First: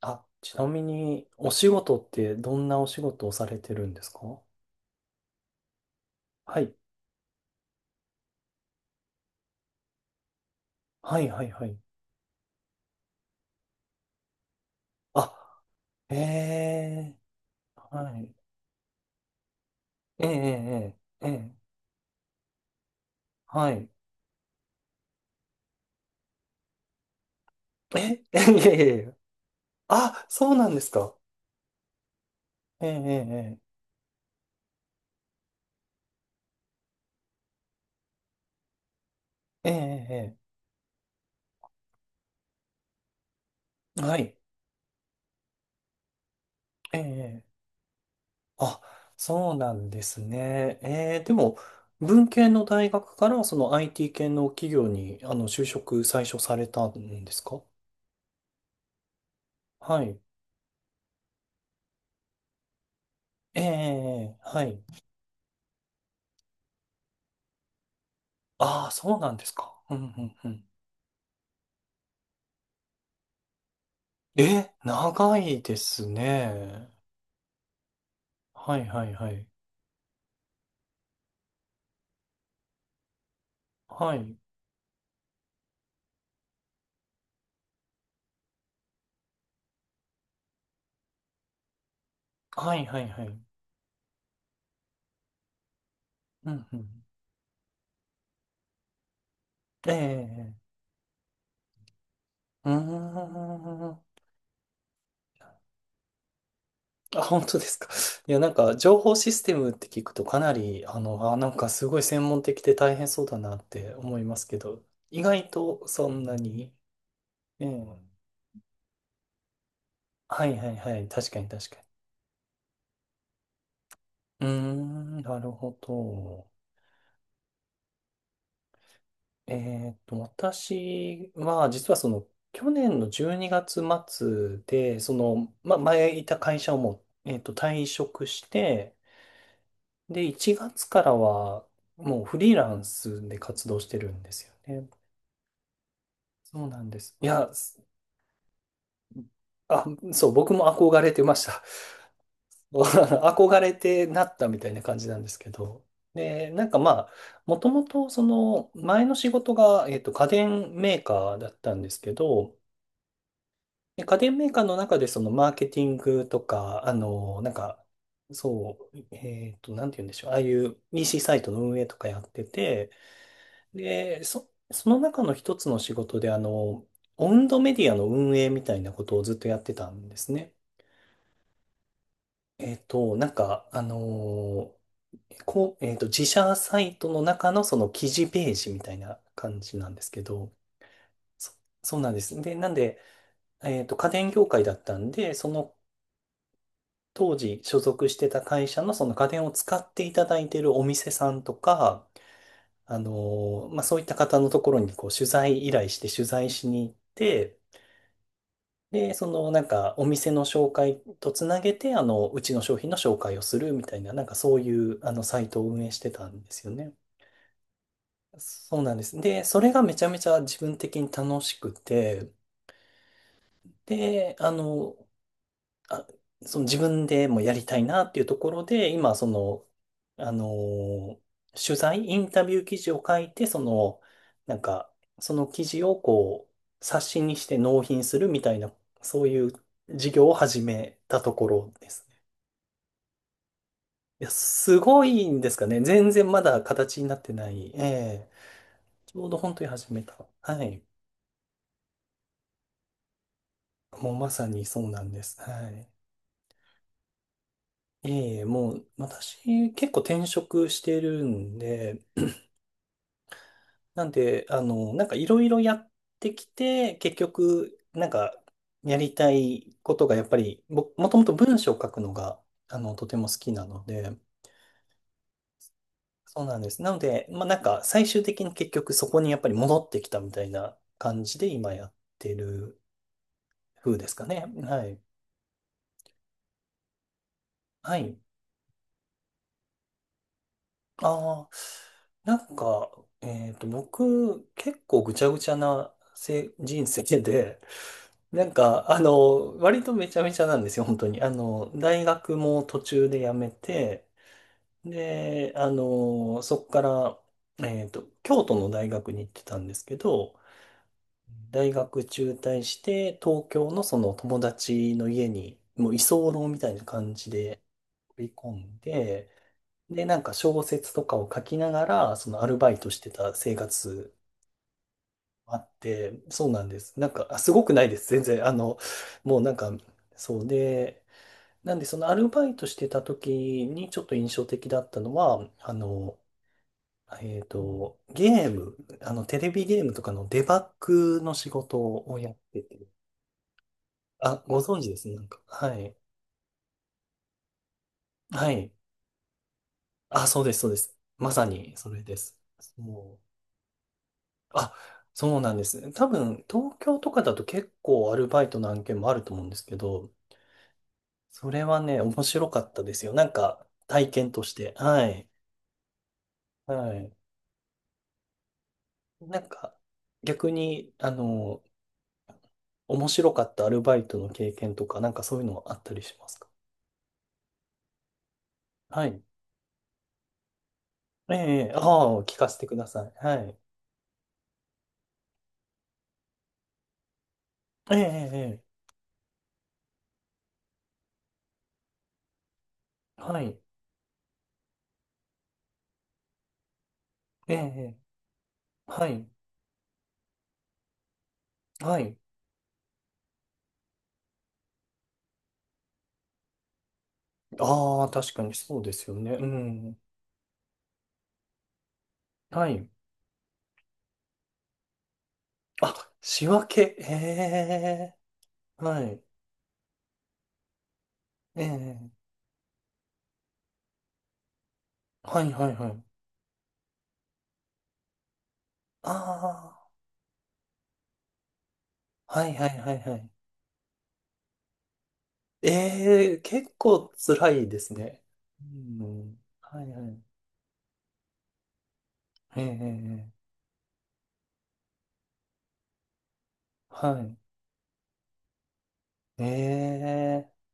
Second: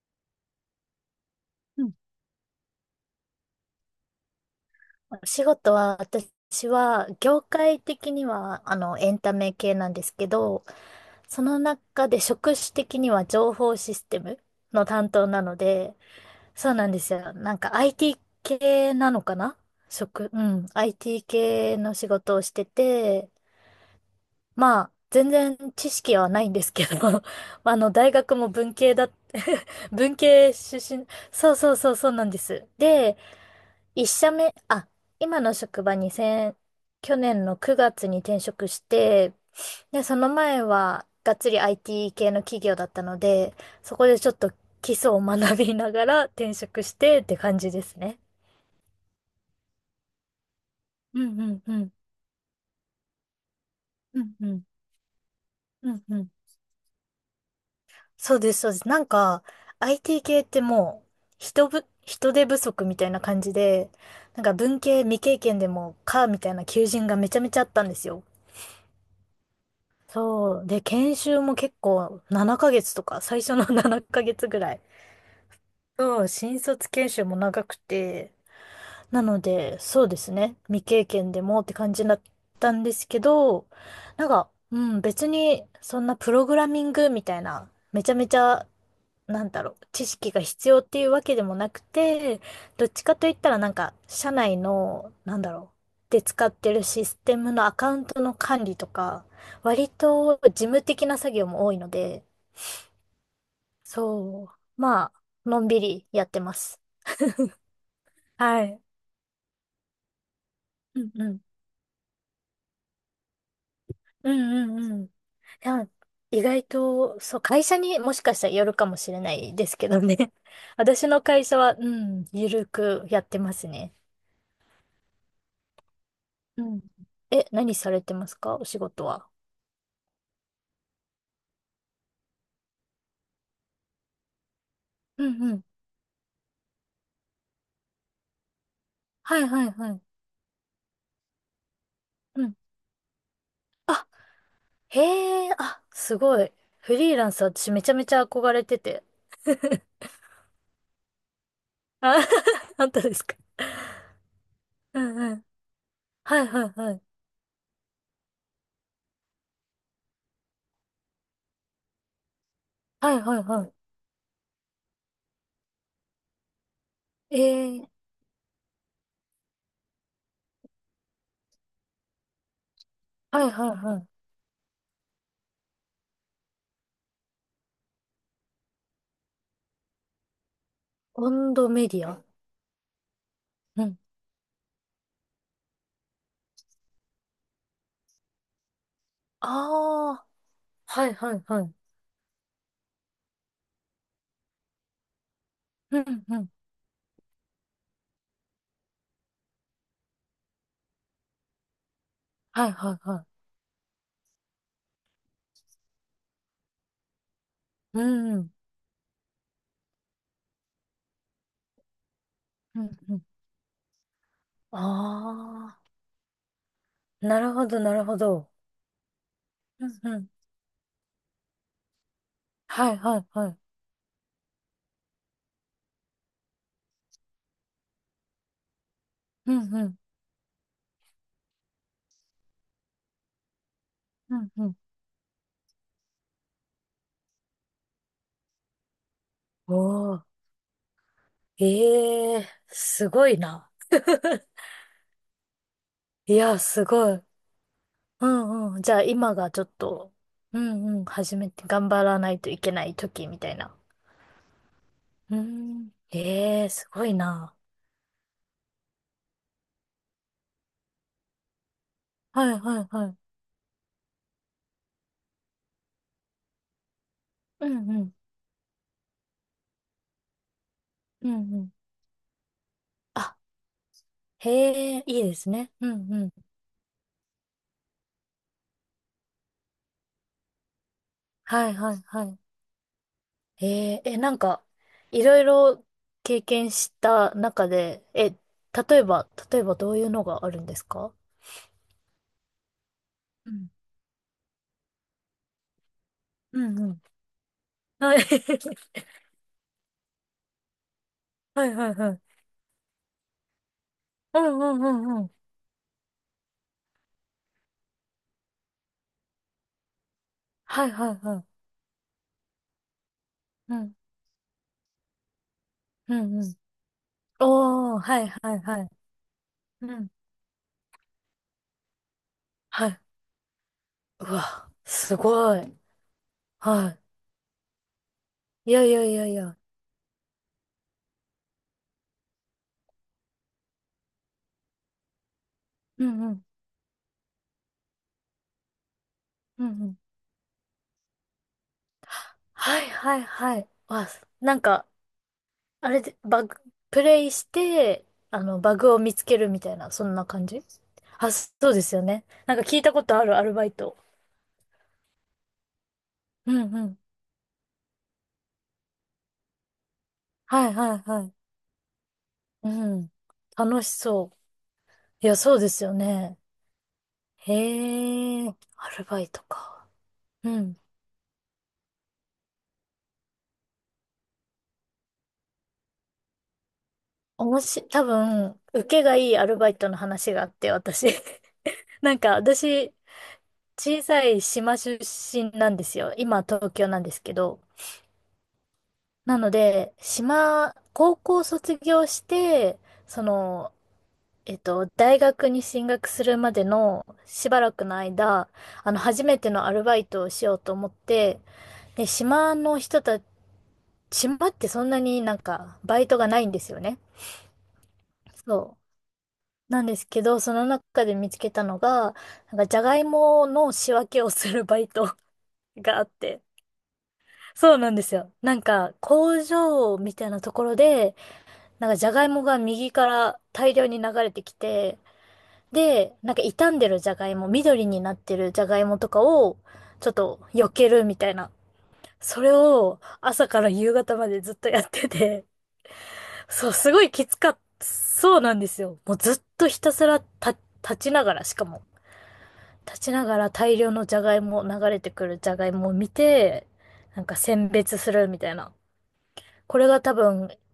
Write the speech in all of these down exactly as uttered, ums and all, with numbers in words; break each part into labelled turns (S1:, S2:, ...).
S1: あ、ちなみに、お仕
S2: うん
S1: 事ってどんなお仕事をされてるんですか？
S2: お仕事は、
S1: は
S2: 私
S1: い。
S2: は、業界的には、あの、エンタメ系なんですけど、
S1: はい、
S2: そ
S1: はい、
S2: の
S1: はい。
S2: 中で職種的には情報システムの担当なの
S1: あ、
S2: で、
S1: え
S2: そうなんです
S1: え、
S2: よ。なんか
S1: は
S2: アイティー
S1: い。
S2: 系なのかな
S1: ええ
S2: 職、うん、
S1: ええ
S2: アイティー
S1: ええええ、
S2: 系の仕事をしてて、
S1: はい。
S2: まあ、全然知識はないんですけど、あの、大
S1: え、
S2: 学
S1: え
S2: も
S1: え、い
S2: 文
S1: えい
S2: 系
S1: えい
S2: だ、
S1: え。
S2: 文
S1: あ、そ
S2: 系
S1: うなん
S2: 出
S1: です
S2: 身、
S1: か。
S2: そうそうそうそうなんです。で、
S1: えええ
S2: 一社目、あ、今の職場に先、去年のくがつに転職して、
S1: えええ
S2: で、その
S1: ええ
S2: 前はがっつり アイティー 系の企業だったので、そ
S1: ええ、
S2: こ
S1: は
S2: でちょっ
S1: い。
S2: と基礎を学びながら転職し
S1: え
S2: てって
S1: えええ、
S2: 感じですね。
S1: あ、そうなんですね。え
S2: う
S1: え、で
S2: んう
S1: も、
S2: んうん。
S1: 文系の大学からその アイティー
S2: う
S1: 系
S2: んう
S1: の
S2: ん。
S1: 企業に、あの、就
S2: う
S1: 職
S2: んう
S1: 最
S2: ん。
S1: 初されたんですか？
S2: そうです、そうです。なんか、
S1: はい。
S2: アイティー 系ってもう、人ぶ、人手不足みたいな感じ
S1: ええええ
S2: で、
S1: ええ、
S2: なんか
S1: は
S2: 文
S1: い。
S2: 系未経験でもか、みたいな求人がめちゃめちゃあったんですよ。
S1: ああ、そうなんですか。うんうんう
S2: そ
S1: ん。
S2: う。で、研修も結構ななかげつとか、最初の ななかげつぐ
S1: え、
S2: らい。
S1: 長いです
S2: そう、新卒
S1: ね。
S2: 研修も長くて、
S1: はいはい
S2: な
S1: は
S2: の
S1: い。
S2: で、そうですね。未経験でもって感じだったんですけど、
S1: は
S2: なん
S1: い。
S2: か、うん、別にそんなプログラミングみたいな、めちゃめちゃ、なんだろう、知識が必要っていうわけでもなくて、
S1: はい
S2: どっ
S1: は
S2: ち
S1: い
S2: か
S1: は
S2: といっ
S1: い。
S2: たらなんか、社内の、なんだろう、で使
S1: う
S2: っ
S1: ん
S2: て
S1: う
S2: る
S1: ん。
S2: システムのアカウントの管理とか、割
S1: え
S2: と事
S1: え。
S2: 務的な作業も多いので、
S1: うーん。
S2: そう、まあ、のんびりやってます。
S1: あ、本当ですか。いや、なん
S2: は
S1: か、
S2: い。
S1: 情報システムって聞くとかなり、あ
S2: うんう
S1: の、あ、
S2: ん。
S1: なんかすごい専門的で大変そうだなって思い
S2: う
S1: ますけ
S2: んう
S1: ど、
S2: んうん。い
S1: 意外と
S2: や、
S1: そんな
S2: 意外
S1: に。
S2: と、そう、会
S1: え
S2: 社
S1: え。
S2: にもしかしたらよるかもしれないですけどね。
S1: はいはいは
S2: 私
S1: い。
S2: の
S1: 確か
S2: 会
S1: に
S2: 社
S1: 確
S2: は、
S1: か
S2: う
S1: に。
S2: ん、ゆるくやってますね。
S1: うーん、なるほど。
S2: うん。え、何されてますかお仕事は。
S1: えーっと、私は、実はその、去年のじゅうにがつ末で、そ
S2: うん
S1: の、
S2: うん。
S1: ま、前いた会社をもう、えーっと、退職して、
S2: はいはいはい。
S1: で、いちがつからは、もうフ
S2: う
S1: リー
S2: ん。
S1: ランスで活動して
S2: あ、
S1: るんですよね。
S2: へえ、あ、すごい。
S1: そうなん
S2: フ
S1: で
S2: リー
S1: す。い
S2: ランス
S1: や、
S2: 私
S1: す、
S2: めちゃめちゃ憧れてて。
S1: あ、そう、僕も憧れてました。
S2: あ、本当ですか。
S1: 憧れてなったみたいな感
S2: う
S1: じな
S2: ん
S1: んで
S2: う
S1: す
S2: ん。
S1: けど。
S2: はい
S1: で、な
S2: はい
S1: んかま
S2: はい。
S1: あ、もともとその前の仕事が、えっと、家電メーカーだったんですけど、
S2: はいはいはい。
S1: で、家電メーカーの中でそのマーケティングとか、あ
S2: え
S1: の、なんか、
S2: え、
S1: そう、えっと、なんて言うんでしょう。ああいう イーシー サイトの運営とかやってて、
S2: はいはいはい。
S1: で、そ、その中の一つの仕事で、あの、オウンドメディアの運営みたいなことをずっとやってたんですね。
S2: 温度メディア。
S1: えっと、なんか、あ
S2: うん。
S1: の、こう、えっと、自社サイトの中のその記事ページみたいな
S2: あ
S1: 感じなんですけ
S2: あ、
S1: ど、
S2: はいはい
S1: そ
S2: はい。
S1: そうなんです。で、なんで、えっと、家電業界だったんで、その
S2: うんうん。
S1: 当時所属してた会社のその家電を使っていただいているお店さんとか、
S2: はいはい
S1: あ
S2: は
S1: の、まあ、そういった方のところにこう取材依頼して取材しに行って、
S2: い。うんうん。
S1: で、そのなんかお店の紹介とつなげて、あの、うちの商
S2: う
S1: 品の
S2: んう
S1: 紹
S2: ん。
S1: 介をするみたいな、なんかそうい
S2: あ
S1: うあのサイトを運営してたんですよね。
S2: あ、なるほどなるほど。
S1: そうなんです。で、それが
S2: う
S1: め
S2: ん
S1: ちゃめ
S2: う
S1: ち
S2: ん。
S1: ゃ自分的に楽しくて、
S2: はいはいはい。
S1: で、あの、あ、その自分でもやりたいなっていうところで、今、そ
S2: う
S1: の、
S2: んうん。
S1: あのー取材、インタビュー記事を書いて、その、
S2: うん
S1: なん
S2: うん。
S1: か、その記事をこう、冊子にして納品するみたいな、そういう事
S2: おー。
S1: 業を始めたところですね。
S2: ええすごいな。
S1: いや、すごいんですかね。全然
S2: い
S1: ま
S2: や、
S1: だ
S2: す
S1: 形に
S2: ご
S1: なっ
S2: い。
S1: てない。え
S2: う
S1: え、
S2: んうん。じゃあ
S1: ちょう
S2: 今
S1: ど
S2: が
S1: 本
S2: ち
S1: 当
S2: ょ
S1: に
S2: っ
S1: 始め
S2: と、
S1: た。
S2: う
S1: はい。
S2: んうん、始めて頑張らないといけない時みたいな。
S1: もうまさにそうなんで
S2: う
S1: す。はい。
S2: ん。ええすごいな。
S1: ええ、もう私結構転職してるんで、
S2: はいはいはい。
S1: なんで、あの、なんかいろいろやってきて、結
S2: う
S1: 局、
S2: んう
S1: なん
S2: ん。
S1: か、やりたいことがやっぱり、ももとも
S2: う
S1: と
S2: んう
S1: 文章
S2: ん。
S1: を書くのが、あの、とても好
S2: あ、
S1: きなので、
S2: へえ、いいですね。うんうん。
S1: そうなんです。なので、まあなんか、最終的に結局そこにやっぱり戻ってきたみたいな感じで
S2: は
S1: 今
S2: い
S1: やっ
S2: はいは
S1: て
S2: い。
S1: る風
S2: えー、
S1: です
S2: え、
S1: か
S2: なん
S1: ね。
S2: か、
S1: はい。
S2: いろいろ経験した中
S1: は
S2: で、
S1: い。
S2: え、例えば、例えばどういうのがあるんですか。
S1: ああ、なんか、え
S2: う
S1: っと、
S2: ん。
S1: 僕、結構ぐちゃぐちゃなせ
S2: うん
S1: 人
S2: う
S1: 生
S2: ん。
S1: で、
S2: はい。
S1: なんか、あの、割とめちゃめちゃなんですよ、本当に。あ
S2: は
S1: の、
S2: いはい
S1: 大
S2: はい。
S1: 学も途中で辞めて、
S2: うんうんうんうん。
S1: で、あの、そこから、えっと、京都の大学に行ってたんですけど、
S2: はいはいはい。
S1: 大学中退して、東京
S2: う
S1: の
S2: ん。
S1: その友達の家に、もう居
S2: うんう
S1: 候
S2: ん。
S1: みたいな感じで
S2: おー、は
S1: 飛
S2: い
S1: び
S2: は
S1: 込
S2: い
S1: ん
S2: はい。
S1: で、
S2: う
S1: で、
S2: ん。
S1: なんか小説とかを書きながら、そのアルバイ
S2: は
S1: トし
S2: い。
S1: てた生活
S2: うわ、す
S1: あ
S2: ご
S1: っ
S2: い。
S1: て、そうなんで
S2: は
S1: す。なんか、あ、すごくないです。全然。あ
S2: い。い
S1: の、
S2: やいやいやい
S1: もうなん
S2: や。
S1: か、そうで、なんで、そのアルバイトしてた時にちょっと印象的だったのは、あ
S2: う
S1: の、
S2: んうん。
S1: えっと、ゲーム、あの、テレビ
S2: うんう
S1: ゲーム
S2: ん。
S1: とかのデバッグの仕事をやって
S2: は
S1: て、
S2: いはいはい。わ、
S1: あ、
S2: な
S1: ご
S2: ん
S1: 存
S2: か、
S1: 知ですね。なんか、は
S2: あ
S1: い。
S2: れで、バグ、プレイして、あ
S1: は
S2: の、
S1: い。
S2: バグを見つけるみたいな、そんな
S1: あ、そう
S2: 感
S1: です、
S2: じ。
S1: そうです。
S2: あ、
S1: まさ
S2: そう
S1: に、
S2: で
S1: そ
S2: すよ
S1: れで
S2: ね。
S1: す。
S2: なんか聞いたこと
S1: も
S2: あ
S1: う、
S2: る、アルバイト。
S1: あ、そうなんです。多分、
S2: うん
S1: 東
S2: う
S1: 京
S2: ん。
S1: とかだと結構アルバイトの案件もあると思うんですけど、
S2: はいはいはい。
S1: それはね、面白か
S2: う
S1: ったです
S2: ん。
S1: よ。なんか、
S2: 楽し
S1: 体
S2: そ
S1: 験
S2: う。
S1: として。は
S2: い
S1: い。
S2: や、そうですよね。
S1: はい。
S2: へえ、アルバイ
S1: な
S2: ト
S1: んか、
S2: か。
S1: 逆
S2: うん。
S1: に、あの、面白かったアルバイトの経験とか、なんかそういうのあったりしますか？
S2: おもし、多分、受け
S1: は
S2: が
S1: い。
S2: いいアルバイトの話があって、私。
S1: ええ、ええ、あ
S2: なん
S1: あ、
S2: か、
S1: 聞かせてくだ
S2: 私、
S1: さい。はい。
S2: 小さい島出身なんですよ。今、東京なんですけど。
S1: ええ、ええ、ええ、
S2: なので、島、高校卒業して、そ
S1: はい。
S2: の、えっと、大学に進学するまでのし
S1: ええ、
S2: ばらくの
S1: ええ、
S2: 間、あの、
S1: は
S2: 初
S1: い。
S2: めてのアルバイトをしようと思って、
S1: は
S2: で、
S1: い。
S2: 島の人たち、島ってそんなになんか、バイトがないんですよね。
S1: ああ、確かに
S2: そ
S1: そうですよね。う
S2: う。なんで
S1: ん。
S2: すけど、その中で見つけたのが、なんか、
S1: は
S2: じゃ
S1: い。
S2: がいもの仕分けをするバイトがあっ
S1: あ、
S2: て、
S1: 仕分け。え
S2: そうなんです
S1: え、
S2: よ。なんか、
S1: はい。
S2: 工場みたいなところで、
S1: え
S2: なんかじ
S1: え、
S2: ゃがいもが右から大量に流れてきて、
S1: はい、はい、は
S2: で、
S1: い。
S2: なんか傷んでるじゃがいも、緑になってるじゃがいもとかを、
S1: あ
S2: ちょっと避けるみたいな。
S1: あ、
S2: そ
S1: は
S2: れ
S1: い、はい、は
S2: を
S1: い、はい。
S2: 朝から夕方までずっとやってて、
S1: ええ、
S2: そう、
S1: 結
S2: すご
S1: 構
S2: いきつ
S1: 辛
S2: かった。
S1: いですね。
S2: そうなん
S1: う
S2: ですよ。もうず
S1: ん。
S2: っとひ
S1: はい
S2: たす
S1: は
S2: ら
S1: い。
S2: た立ちながら、しかも、
S1: え
S2: 立ちな
S1: え
S2: が
S1: ええ、
S2: ら大量のじゃがいも、流れてくるじゃがいもを見て、
S1: は
S2: なん
S1: い。
S2: か選別するみたいな。これが多分
S1: ええ、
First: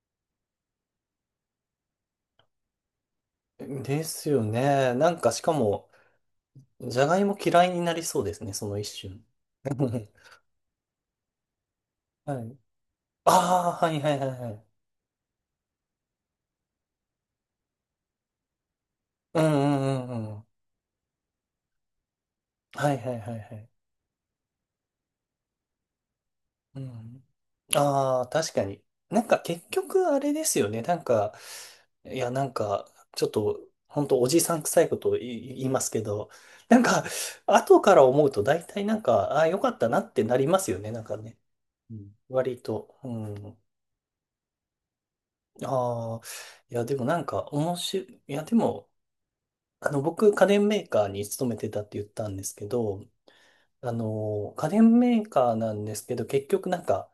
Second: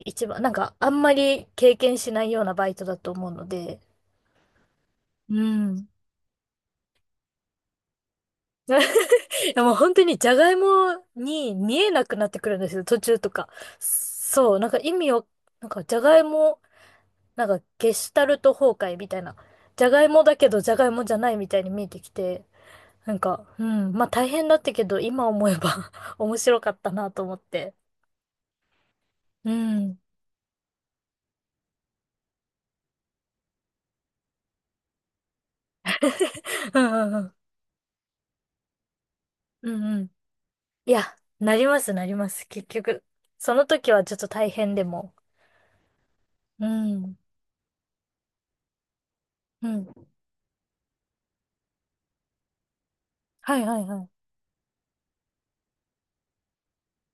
S2: 一番、なんかあんまり経験しないようなバイトだと思うので、
S1: ですよね。なんかし
S2: う
S1: か
S2: ん。
S1: も、じゃがいも嫌いになりそうですね、そ
S2: い
S1: の一瞬。
S2: やもう本当 にじゃがいもに見えなくなっ
S1: は
S2: てく
S1: い。
S2: るんですよ、途中とか。
S1: ああ、はいはいはいは
S2: そう、
S1: い。
S2: なんか意味を、なんかじゃがいも、なんかゲシュタルト崩壊みたいな。
S1: うんう
S2: じゃがい
S1: んう
S2: も
S1: んう
S2: だ
S1: ん。
S2: けどじゃがいもじゃないみたいに見えてきて、
S1: はいは
S2: なん
S1: いはい
S2: か、
S1: は
S2: う
S1: い。
S2: ん、まあ大変だったけど、今思えば 面白かっ
S1: う
S2: たなと
S1: ん。
S2: 思って。
S1: ああ、確かに。なんか
S2: う
S1: 結
S2: ん。
S1: 局あれですよね。なんか、いや、なんか、ちょっと、本当おじさん臭いことを言い言いますけど、な
S2: う
S1: ん
S2: ん
S1: か、
S2: うんうん。
S1: 後から思うと大体なんか、ああ、よか
S2: う
S1: っ
S2: ん
S1: たな
S2: うん。
S1: ってなりますよね、
S2: い
S1: なん
S2: や、
S1: かね。
S2: なります、
S1: う
S2: な
S1: ん、
S2: ります、
S1: 割
S2: 結
S1: と。
S2: 局。
S1: う
S2: そ
S1: ん。
S2: の時はちょっと大変でも。
S1: ああ、
S2: う
S1: いや、でもな
S2: ん。
S1: んか、面白い。いや、でも、
S2: う
S1: あ
S2: ん。
S1: の、僕、家電メーカーに勤めてたって言ったんですけど、
S2: はいはい
S1: あ
S2: はい。
S1: の、家電メーカーなんですけど、結局なんか、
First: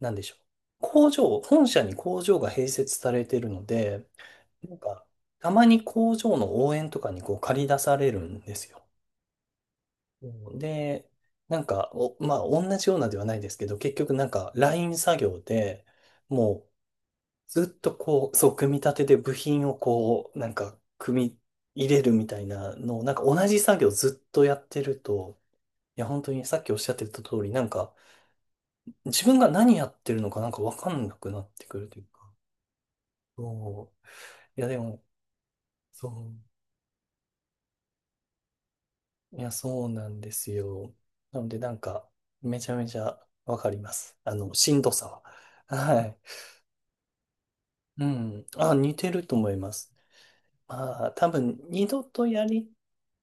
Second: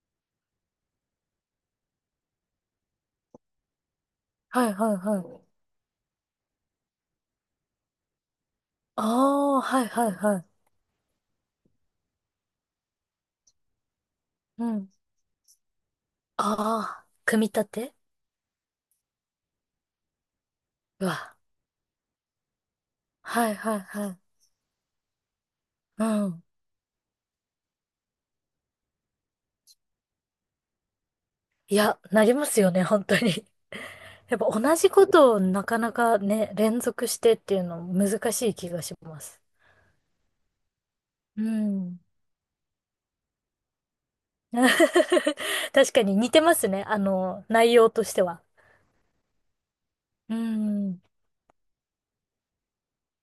S1: なんでしょう。工場、本社に工場が併設されてるので、
S2: はい
S1: なん
S2: はい
S1: か、
S2: はい。
S1: たまに工場の応援とかにこう借り出されるんですよ。
S2: ああ、はいはいはい。
S1: うん、で、なんか、お、まあ、同じようなではないですけど、結局なんか、
S2: う
S1: ライ
S2: ん。
S1: ン作業で、もう、
S2: ああ、組み
S1: ず
S2: 立
S1: っと
S2: て。
S1: こう、そう、組み立てで部品をこう、なんか、
S2: う
S1: 組
S2: わ。
S1: み入れるみたいなのを、なんか同
S2: はい
S1: じ
S2: はい
S1: 作業
S2: はい。
S1: ずっとやってると、い
S2: う
S1: や、本当
S2: ん。
S1: にさっきおっしゃってた通り、なんか、自分が何やってるのかなんかわかんなくなって
S2: い
S1: くると
S2: や、
S1: いう
S2: な
S1: か、
S2: りますよね、本当に。
S1: そ
S2: やっぱ
S1: う、いや、
S2: 同
S1: で
S2: じ
S1: も、
S2: ことをなかな
S1: そ
S2: か
S1: う。
S2: ね、連続してっていうの難しい気がしま
S1: い
S2: す。
S1: や、そうなんですよ。な
S2: う
S1: ので、なん
S2: ん。
S1: か、めちゃめちゃわかります。あの、しんどさは。
S2: 確
S1: は
S2: かに
S1: い。
S2: 似てますね、あの、内容と
S1: う
S2: しては。
S1: ん。あ、似てると思います。
S2: うん。
S1: まあ、多分、二度とやり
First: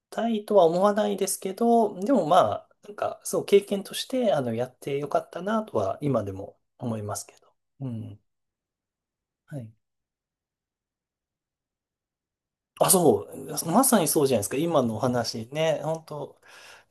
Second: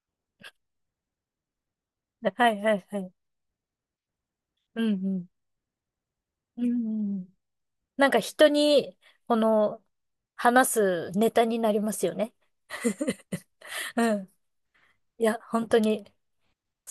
S1: たいとは思わないですけど、でもま
S2: はい
S1: あ、
S2: はい
S1: なん
S2: はい。
S1: か、そう、経験として、あの、やっ
S2: うん
S1: てよ
S2: う
S1: か
S2: ん。
S1: ったなとは、今でも
S2: うん
S1: 思いま
S2: う
S1: す
S2: ん。
S1: けど。う
S2: なんか
S1: ん。
S2: 人に、こ
S1: はい。
S2: の、話すネタになりますよね。
S1: あ、そう。ま さに
S2: う
S1: そう
S2: ん。
S1: じゃないですか。今のお
S2: いや、
S1: 話
S2: 本当
S1: ね。本
S2: に。
S1: 当、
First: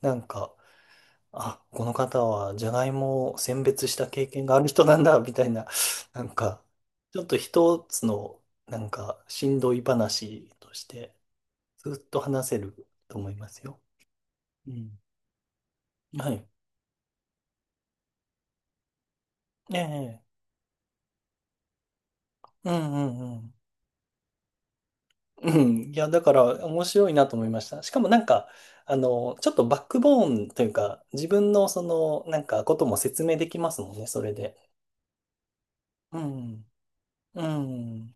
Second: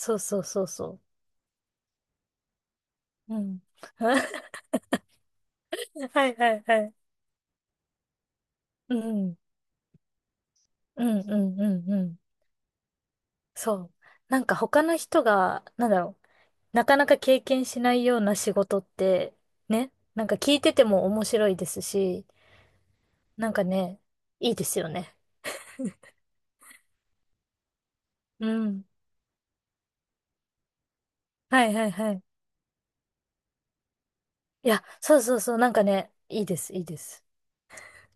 S1: な
S2: う
S1: ん
S2: そう
S1: か、
S2: そうそ
S1: あ、この方はじゃがいも
S2: う。
S1: を
S2: う
S1: 選
S2: ん。
S1: 別した経験が ある人なんだ、みたいな、な
S2: は
S1: ん
S2: いは
S1: か、
S2: いはい。
S1: ちょっと一つの、なん
S2: う
S1: か、
S2: ん。
S1: しんどい話とし
S2: う
S1: て、
S2: んうんうんう
S1: ずっ
S2: ん。
S1: と話せると思います
S2: そ
S1: よ。
S2: う。なんか
S1: う
S2: 他の
S1: ん。
S2: 人が、なんだろう。
S1: はい。
S2: なかなか経験しないような仕事って、
S1: え
S2: ね。
S1: え。
S2: なんか聞いてても面白いですし、
S1: うんうんう
S2: なん
S1: ん。
S2: かね、いいですよね。
S1: うん。いや、だから、面白いなと思いました。しかもなん
S2: う
S1: か、
S2: ん。
S1: あの、ちょっとバックボーンというか、自分
S2: は
S1: の
S2: い
S1: そ
S2: はいはい。
S1: の、なんか、ことも説明できますもんね、それで。
S2: いや、そうそうそう。なんかね、
S1: う
S2: いいで
S1: ん。
S2: す、いいです。
S1: うん。